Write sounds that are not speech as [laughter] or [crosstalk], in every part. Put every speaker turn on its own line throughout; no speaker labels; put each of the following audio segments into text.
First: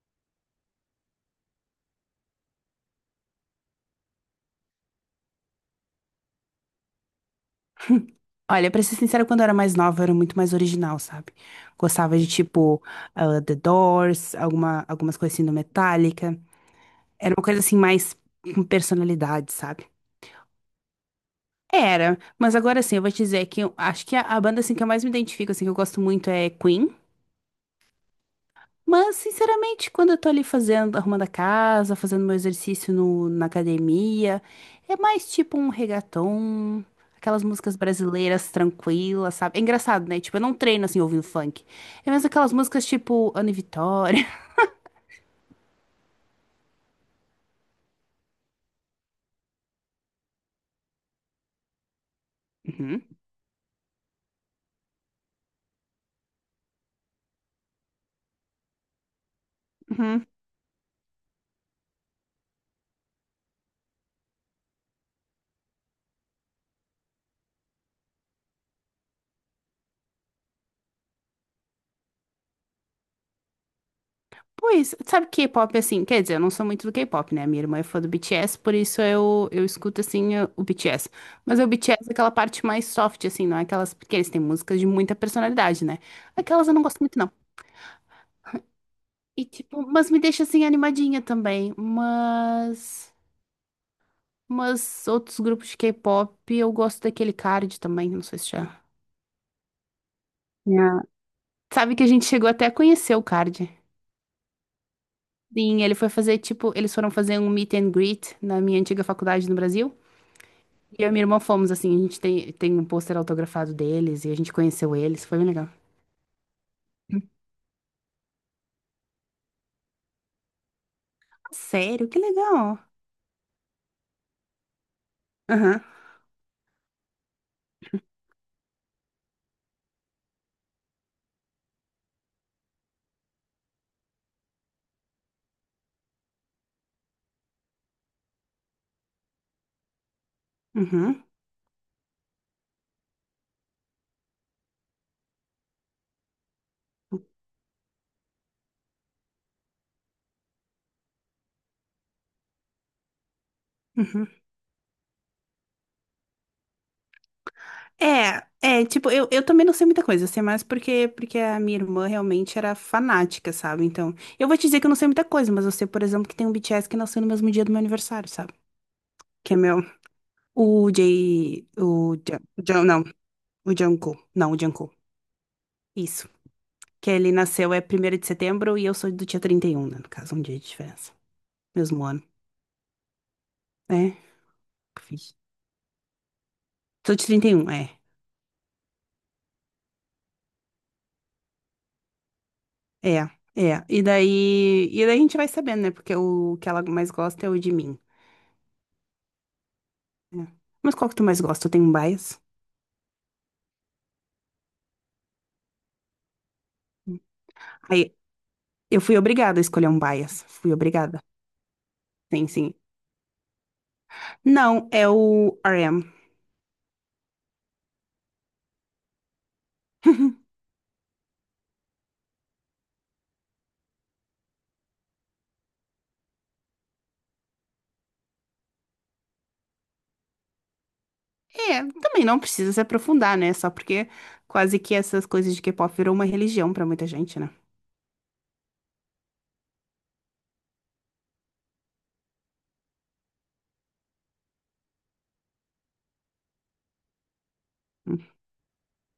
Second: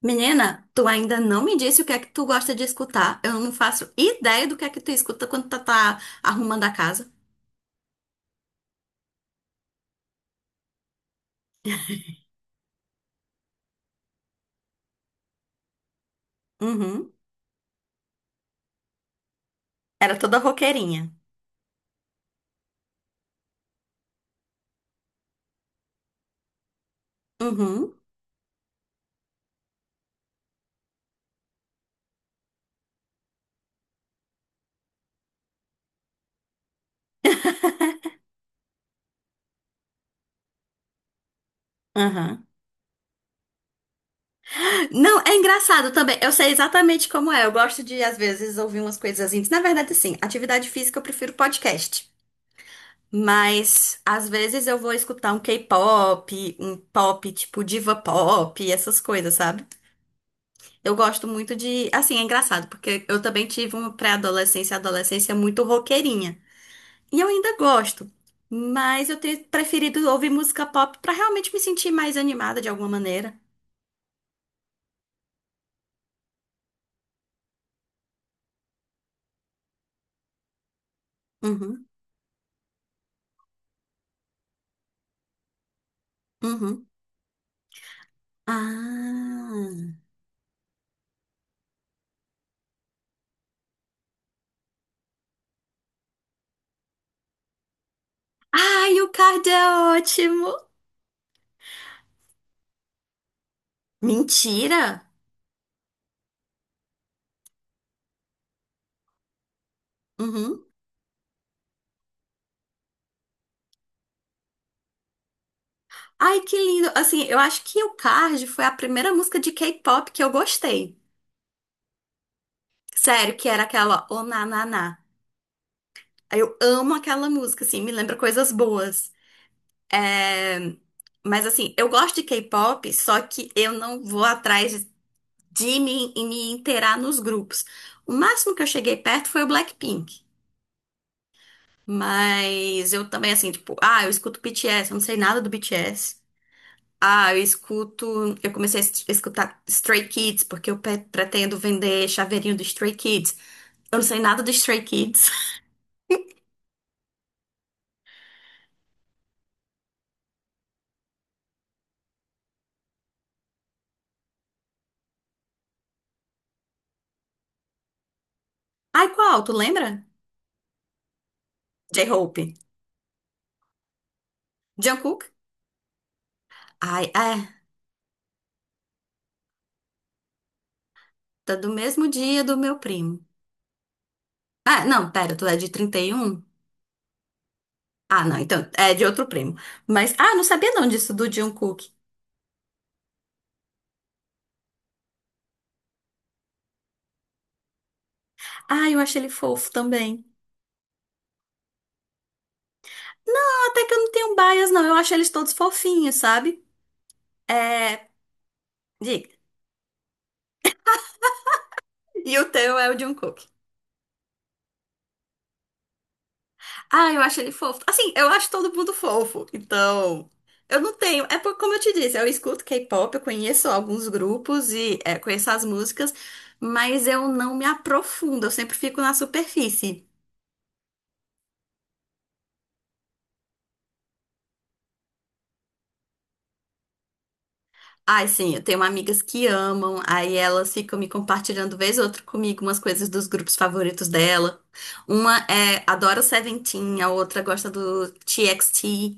Menina, tu ainda não me disse o que é que tu gosta de escutar. Eu não faço ideia do que é que tu escuta quando tu tá arrumando a casa.
Olha, pra ser sincera, quando eu era mais nova, eu era muito mais original, sabe? Gostava de, tipo, The Doors, algumas coisas assim do Metallica.
Uhum.
Era uma coisa, assim, mais com personalidade, sabe?
Era toda roqueirinha.
Era, mas agora, assim, eu vou te dizer que eu acho que a banda, assim, que eu mais me identifico, assim, que eu gosto muito é Queen.
Uhum.
Mas, sinceramente, quando eu tô ali fazendo, arrumando a casa, fazendo meu exercício na academia, é mais tipo um reggaeton, aquelas músicas brasileiras tranquilas, sabe? É engraçado, né? Tipo, eu não treino assim ouvindo funk. É mais
Uhum.
aquelas músicas tipo Ana e Vitória. [laughs]
Não, é engraçado também. Eu sei exatamente como é. Eu gosto de, às vezes, ouvir umas coisas íntimas. Na verdade, sim, atividade física eu prefiro podcast.
Uhum,
Mas, às vezes, eu vou escutar um K-pop, um pop tipo diva pop, essas coisas, sabe?
uhum.
Eu gosto muito de. Assim, é engraçado, porque eu também tive uma pré-adolescência, adolescência muito roqueirinha. E eu ainda gosto. Mas eu tenho preferido ouvir música pop pra realmente me sentir mais animada de alguma maneira.
Pois, sabe K-pop assim? Quer dizer, eu não sou muito do K-pop, né? Minha irmã é fã do BTS, por isso eu escuto assim o BTS. Mas é
Uhum,
o BTS é aquela parte mais soft, assim, não é aquelas. Porque eles têm músicas de muita personalidade, né? Aquelas eu não
uhum.
gosto muito, não. E
Ah.
tipo, mas me deixa assim animadinha também. Mas. Mas outros grupos de K-pop, eu gosto daquele Card também, não sei se já.
Ai, o Card é ótimo!
Ah, sabe que a gente chegou até a conhecer o Card.
Mentira!
Sim, ele foi fazer, tipo, eles foram fazer um meet and greet na minha antiga faculdade no Brasil.
Uhum.
E eu e minha irmã fomos, assim, a gente tem um pôster autografado deles e a gente conheceu eles, foi bem legal.
Ai, que lindo! Assim, eu acho que o Card foi a primeira música de K-pop que eu gostei.
Sério, que legal.
Sério, que era aquela O Na Na Na.
Aham,
Eu amo aquela música, assim, me lembra coisas boas. É. Mas assim, eu gosto de K-pop, só que eu não vou atrás de me, e me inteirar nos grupos. O máximo que eu cheguei perto foi o Blackpink.
uhum,
Mas eu também, assim, tipo, eu escuto BTS, eu não sei nada do BTS. Ah, eu escuto. Eu comecei a escutar Stray Kids, porque eu pretendo vender chaveirinho do Stray Kids. Eu não sei
uhum.
nada do Stray Kids. [laughs]
É, é, tipo, eu também não sei muita coisa, eu sei mais porque a minha irmã realmente era fanática, sabe? Então, eu vou te dizer que eu não sei muita coisa, mas eu sei, por exemplo, que tem um BTS que nasceu no mesmo dia do meu aniversário, sabe?
Ai, qual? Tu
Que é meu,
lembra?
o J, o
J-Hope.
J, J- não, o Jungkook, não, o Jungkook,
Jungkook?
isso.
Ai,
Que ele
é.
nasceu é 1º de setembro e eu sou do dia 31, né, no caso, um dia de diferença,
Tá do
mesmo
mesmo
ano,
dia do meu primo.
é,
Ah,
que
não,
fiz.
pera, tu é de 31.
Sou de 31, é,
Ah, não, então é de outro primo. Mas, ah, não sabia não disso do Jungkook.
é, é, e daí a gente vai sabendo, né, porque o que ela mais gosta é o de mim.
Ah, eu acho ele fofo também.
É. Mas qual que tu mais gosta? Tu tem um bias?
Não, até que eu não tenho bias, não. Eu acho eles todos fofinhos, sabe? É,
Aí, eu fui
diga.
obrigada a escolher um bias. Fui obrigada.
E o
Sim,
teu
sim.
é o Jungkook.
Não, é o RM.
Ah, eu acho ele fofo. Assim, eu acho todo mundo fofo. Então,
[laughs]
eu não tenho. É porque, como eu te disse, eu escuto K-pop, eu conheço alguns grupos e conheço as músicas, mas eu não me aprofundo, eu sempre fico na superfície.
É, também não precisa se aprofundar, né? Só porque quase que essas coisas de K-pop virou uma religião pra muita gente, né?
Ai, sim, eu tenho amigas que amam, aí elas ficam me compartilhando vez ou outra comigo umas coisas dos grupos favoritos dela. Uma adora o Seventeen, a outra gosta do TXT.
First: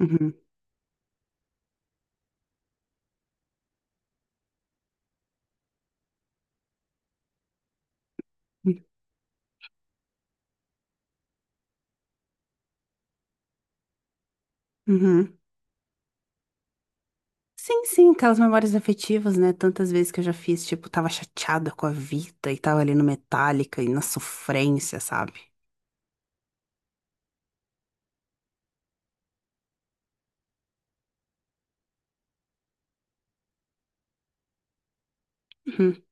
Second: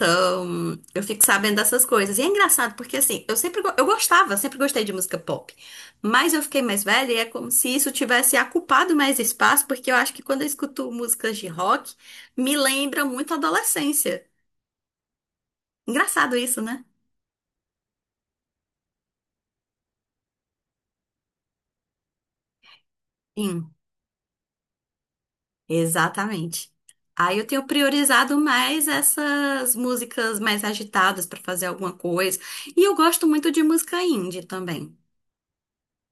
Uhum.
eu fico sabendo dessas coisas. E é engraçado porque assim, eu gostava, sempre gostei de música pop. Mas eu fiquei mais velha e é como se isso tivesse ocupado mais espaço, porque eu acho que quando eu escuto músicas de rock, me lembra muito a adolescência.
Uhum.
Engraçado isso, né?
Sim, sim, aquelas memórias afetivas, né? Tantas vezes que eu já fiz, tipo, tava chateada com a vida e tava ali no Metallica e na sofrência, sabe?
Exatamente. Aí eu tenho priorizado mais essas músicas mais agitadas para fazer alguma coisa. E eu gosto muito de música indie também.
Uhum.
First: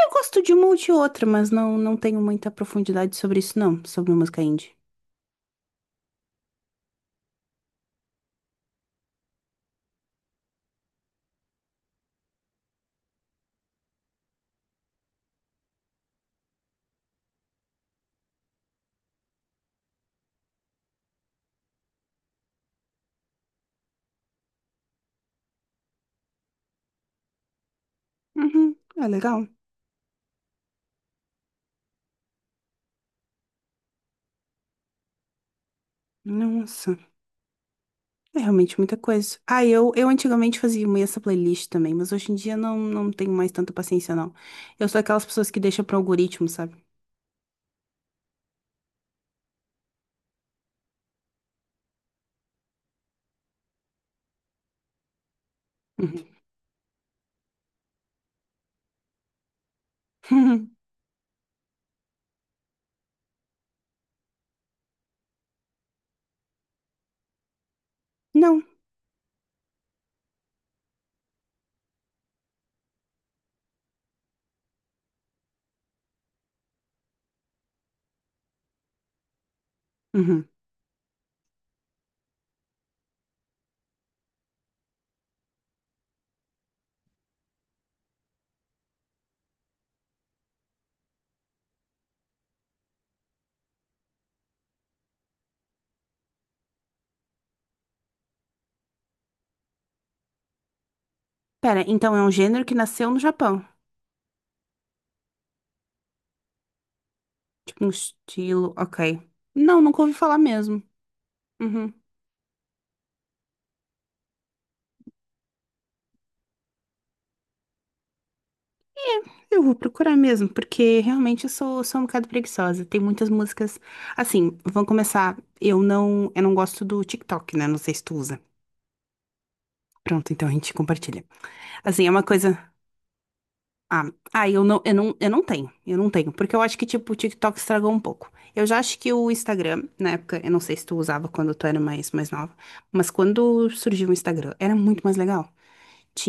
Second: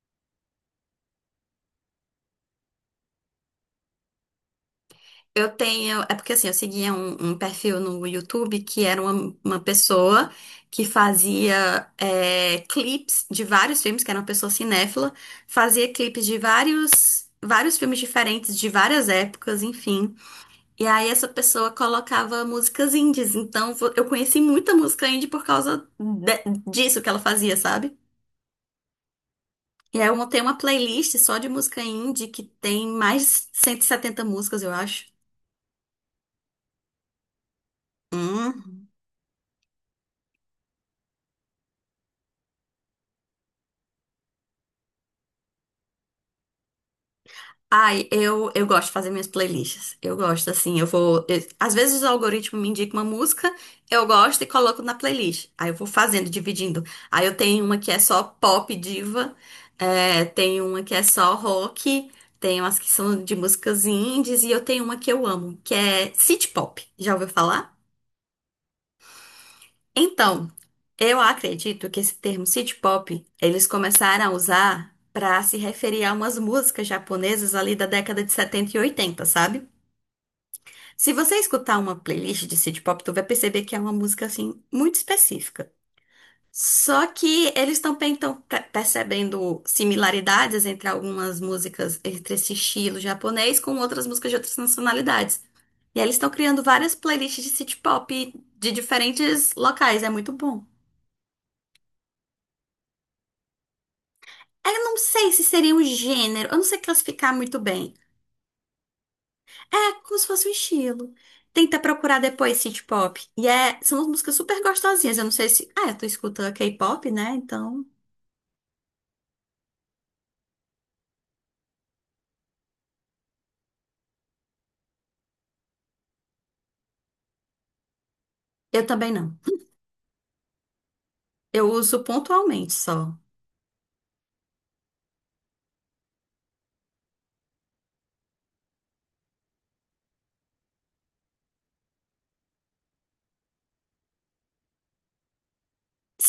Eu gosto de uma ou de outra, mas não, não tenho muita profundidade sobre isso, não, sobre música indie.
Eu tenho. É porque assim, eu seguia um perfil no YouTube que era uma pessoa que fazia clipes de vários filmes, que era uma pessoa cinéfila, fazia clipes de vários, vários filmes diferentes, de várias épocas, enfim. E aí essa pessoa colocava músicas indies. Então eu conheci muita música indie por causa disso que ela fazia, sabe?
Uhum, é legal.
E aí eu montei uma playlist só de música indie que tem mais de 170 músicas, eu acho.
Nossa, é
Hum.
realmente muita coisa. Ah, eu antigamente fazia muito essa playlist também, mas hoje em dia não, não tenho mais tanta paciência, não. Eu sou aquelas pessoas que deixam para algoritmo, sabe?
Ai, eu gosto de fazer minhas playlists. Eu gosto, assim, eu vou. Às vezes o algoritmo me indica uma música, eu gosto e coloco na playlist. Aí eu vou
Uhum.
fazendo, dividindo. Aí eu tenho uma que é só pop diva, tem uma que
[laughs]
é só rock, tem umas que são de músicas indies e eu tenho uma que eu amo, que é city pop. Já ouviu falar?
Não.
Então, eu acredito que esse termo city pop eles começaram a usar para se referir a umas músicas japonesas ali da década de 70 e 80, sabe?
Uhum.
Se você escutar uma playlist de City Pop, tu vai perceber que é uma música assim muito específica. Só que eles também estão percebendo similaridades entre algumas músicas, entre esse estilo japonês com outras músicas de outras nacionalidades. E aí eles estão criando várias playlists de City Pop de diferentes locais, é muito bom.
Pera, então é um gênero que nasceu no Japão.
Eu não sei se seria um gênero, eu não sei classificar muito
Tipo um
bem.
estilo, ok. Não,
É
nunca ouvi
como se
falar
fosse um
mesmo.
estilo. Tenta
Uhum.
procurar depois synth pop. E são músicas super gostosinhas. Eu não sei se. Ah, tu escuta K-pop, né? Então.
Eu vou procurar mesmo, porque realmente eu sou, sou um bocado preguiçosa. Tem muitas músicas. Assim, vamos começar. Eu não gosto do TikTok, né? Não sei se tu usa.
Eu também não.
Pronto, então a gente compartilha.
Eu uso
Assim, é uma coisa.
pontualmente só.
Eu não, eu não, eu não tenho. Eu não tenho. Porque eu acho que, tipo, o TikTok estragou um pouco. Eu já acho que o Instagram, na época, eu não sei se tu usava quando tu era mais, mais nova, mas quando surgiu o Instagram, era muito mais legal.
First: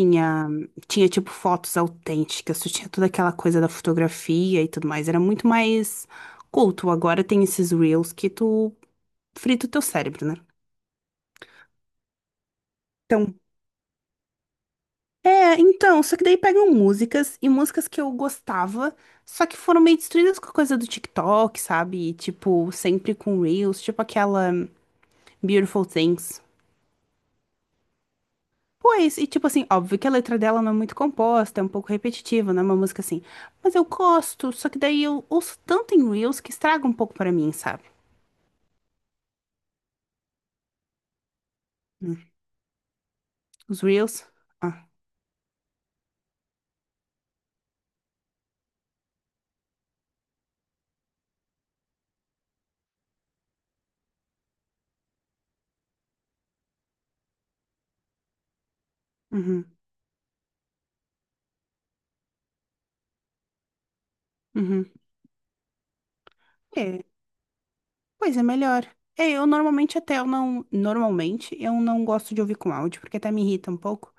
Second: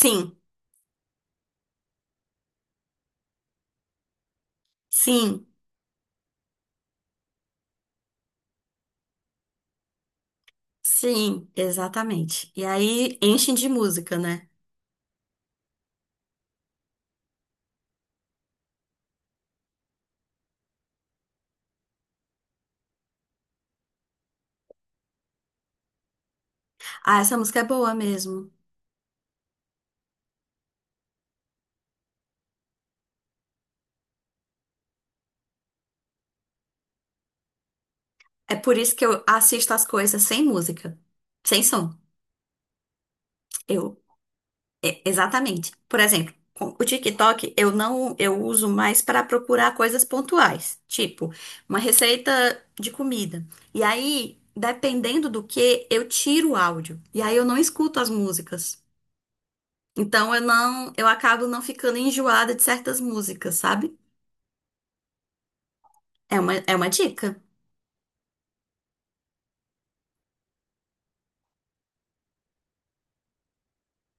Sim,
tinha tipo fotos autênticas, tu tinha toda aquela coisa da fotografia e tudo mais. Era
sim,
muito mais culto. Agora tem esses reels que tu frita o teu cérebro, né?
sim, exatamente. E aí
Então,
enchem de música, né?
é, então, só que daí pegam músicas e músicas que eu gostava, só que foram meio destruídas com a coisa do TikTok, sabe? E, tipo, sempre com reels, tipo aquela Beautiful Things.
Ah, essa música é boa mesmo.
Pois, e tipo assim, óbvio que a letra dela não é muito composta, é um pouco repetitiva, não é uma música assim. Mas eu gosto, só que daí eu ouço tanto em Reels que estraga um pouco pra mim, sabe?
É por isso que eu assisto as coisas sem música, sem som.
Hum, Os
Eu
Reels. Ah,
É, exatamente. Por exemplo, com o TikTok eu não, eu uso mais para procurar coisas pontuais, tipo uma receita de comida. E aí, dependendo do que, eu tiro o áudio. E aí eu não escuto as músicas.
uhum,
Então eu não, eu acabo não ficando enjoada de certas músicas, sabe?
uhum.
É uma
É,
dica.
pois é melhor. É, eu normalmente até eu não. Normalmente eu não gosto de ouvir com áudio, porque até me irrita um pouco.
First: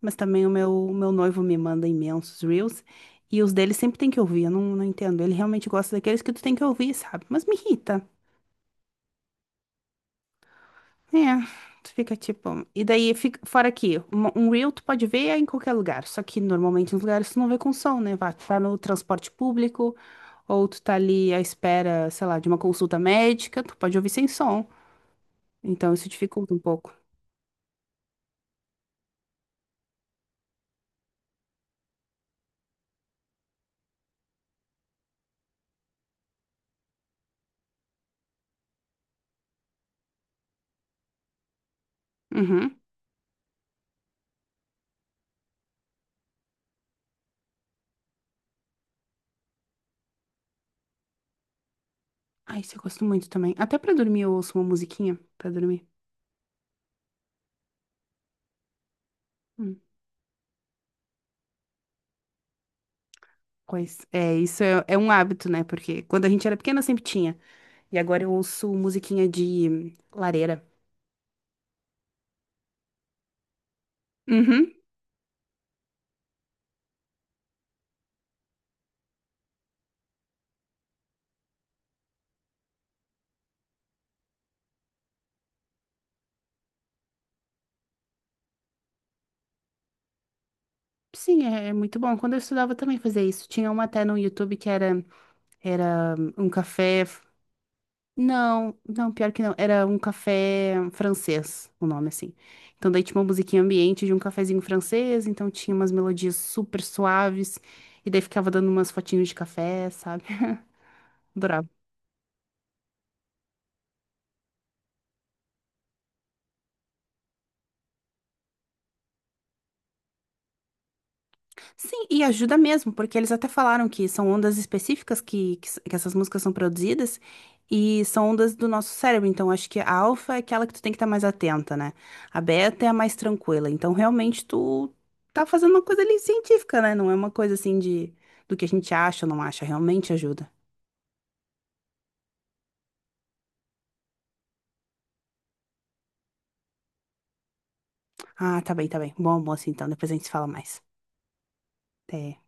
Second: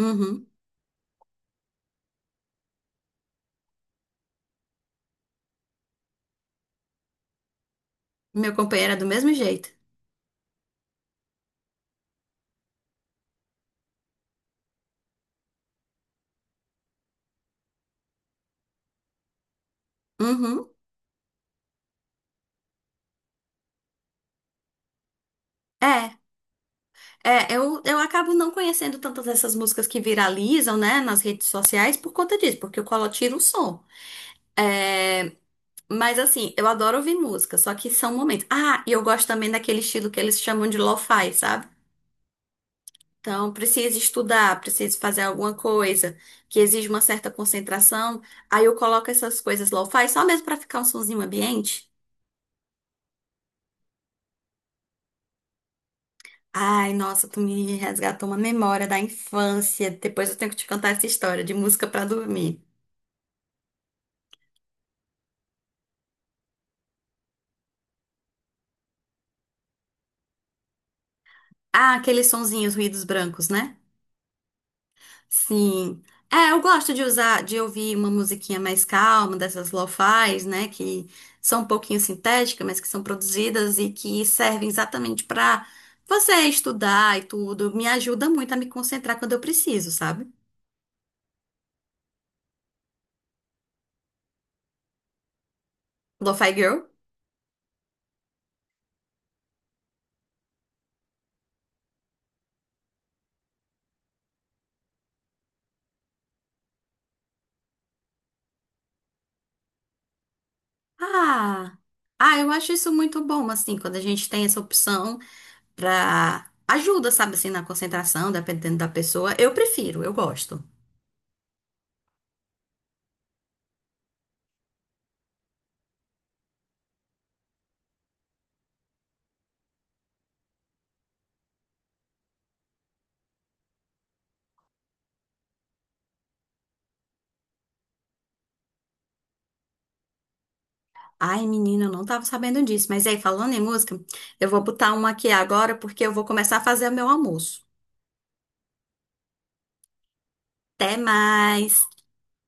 Mas também o meu noivo me manda imensos Reels. E os dele sempre tem que ouvir, eu não, não entendo. Ele realmente gosta daqueles que tu tem que ouvir, sabe? Mas me irrita.
Meu companheiro é do mesmo jeito.
É, tu fica tipo. E daí, fica, fora aqui, um reel tu pode ver em qualquer lugar, só que normalmente nos lugares tu não vê com som, né? Vá, tu tá no transporte público, ou
Uhum.
tu tá ali à espera, sei lá, de uma consulta médica, tu pode ouvir sem som. Então isso
É.
dificulta um pouco.
É, eu acabo não conhecendo tantas dessas músicas que viralizam, né, nas redes sociais por conta disso, porque eu colo tiro o som. Mas assim, eu adoro ouvir música, só que são momentos. Ah, e eu gosto também daquele estilo que eles chamam de lo-fi, sabe?
Uhum.
Então, preciso estudar, preciso fazer alguma coisa que exige uma certa concentração. Aí eu coloco essas coisas lo-fi só mesmo pra ficar um sonzinho ambiente.
Ah, isso eu gosto muito também. Até pra dormir eu ouço uma musiquinha pra dormir.
Ai, nossa, tu me resgatou uma memória da
Hum.
infância. Depois eu tenho que te contar essa história de música pra dormir.
Pois é, isso é, é um hábito, né? Porque quando a gente era pequena sempre tinha. E agora eu ouço musiquinha de lareira.
Ah, aqueles sonzinhos, ruídos brancos, né?
Uhum.
Sim. É, eu gosto de usar, de ouvir uma musiquinha mais calma, dessas lo-fis, né? Que são um pouquinho sintéticas, mas que são produzidas e que servem exatamente pra você estudar e tudo. Me ajuda muito a me concentrar quando eu preciso, sabe?
Sim, é, é muito bom. Quando eu estudava eu também fazia isso. Tinha uma até no YouTube que era, era um
Lo-fi girl.
café. Não, não, pior que não. Era um café francês, o nome assim. Então daí tinha uma musiquinha ambiente de um cafezinho francês, então tinha umas melodias super suaves, e daí ficava dando umas fotinhos de café, sabe? [laughs] Adorava.
Ah, ah, eu acho isso muito bom, assim, quando a gente tem essa opção pra ajuda, sabe, assim, na concentração, dependendo da pessoa. Eu prefiro, eu gosto.
Sim, e ajuda mesmo, porque eles até falaram que são ondas específicas que essas músicas são produzidas e são ondas do nosso cérebro. Então, acho que a alfa é aquela que tu tem que estar mais atenta, né? A beta é a mais tranquila. Então, realmente, tu tá fazendo uma coisa ali científica, né? Não é uma coisa assim de do que a gente acha ou não acha. Realmente ajuda.
Ai, menina, eu não tava sabendo disso. Mas aí, falando em música, eu vou botar uma aqui agora porque eu vou começar a fazer o meu almoço.
Ah, tá bem, tá bem. Bom almoço, então. Depois a gente se fala mais.
Até mais!
Até.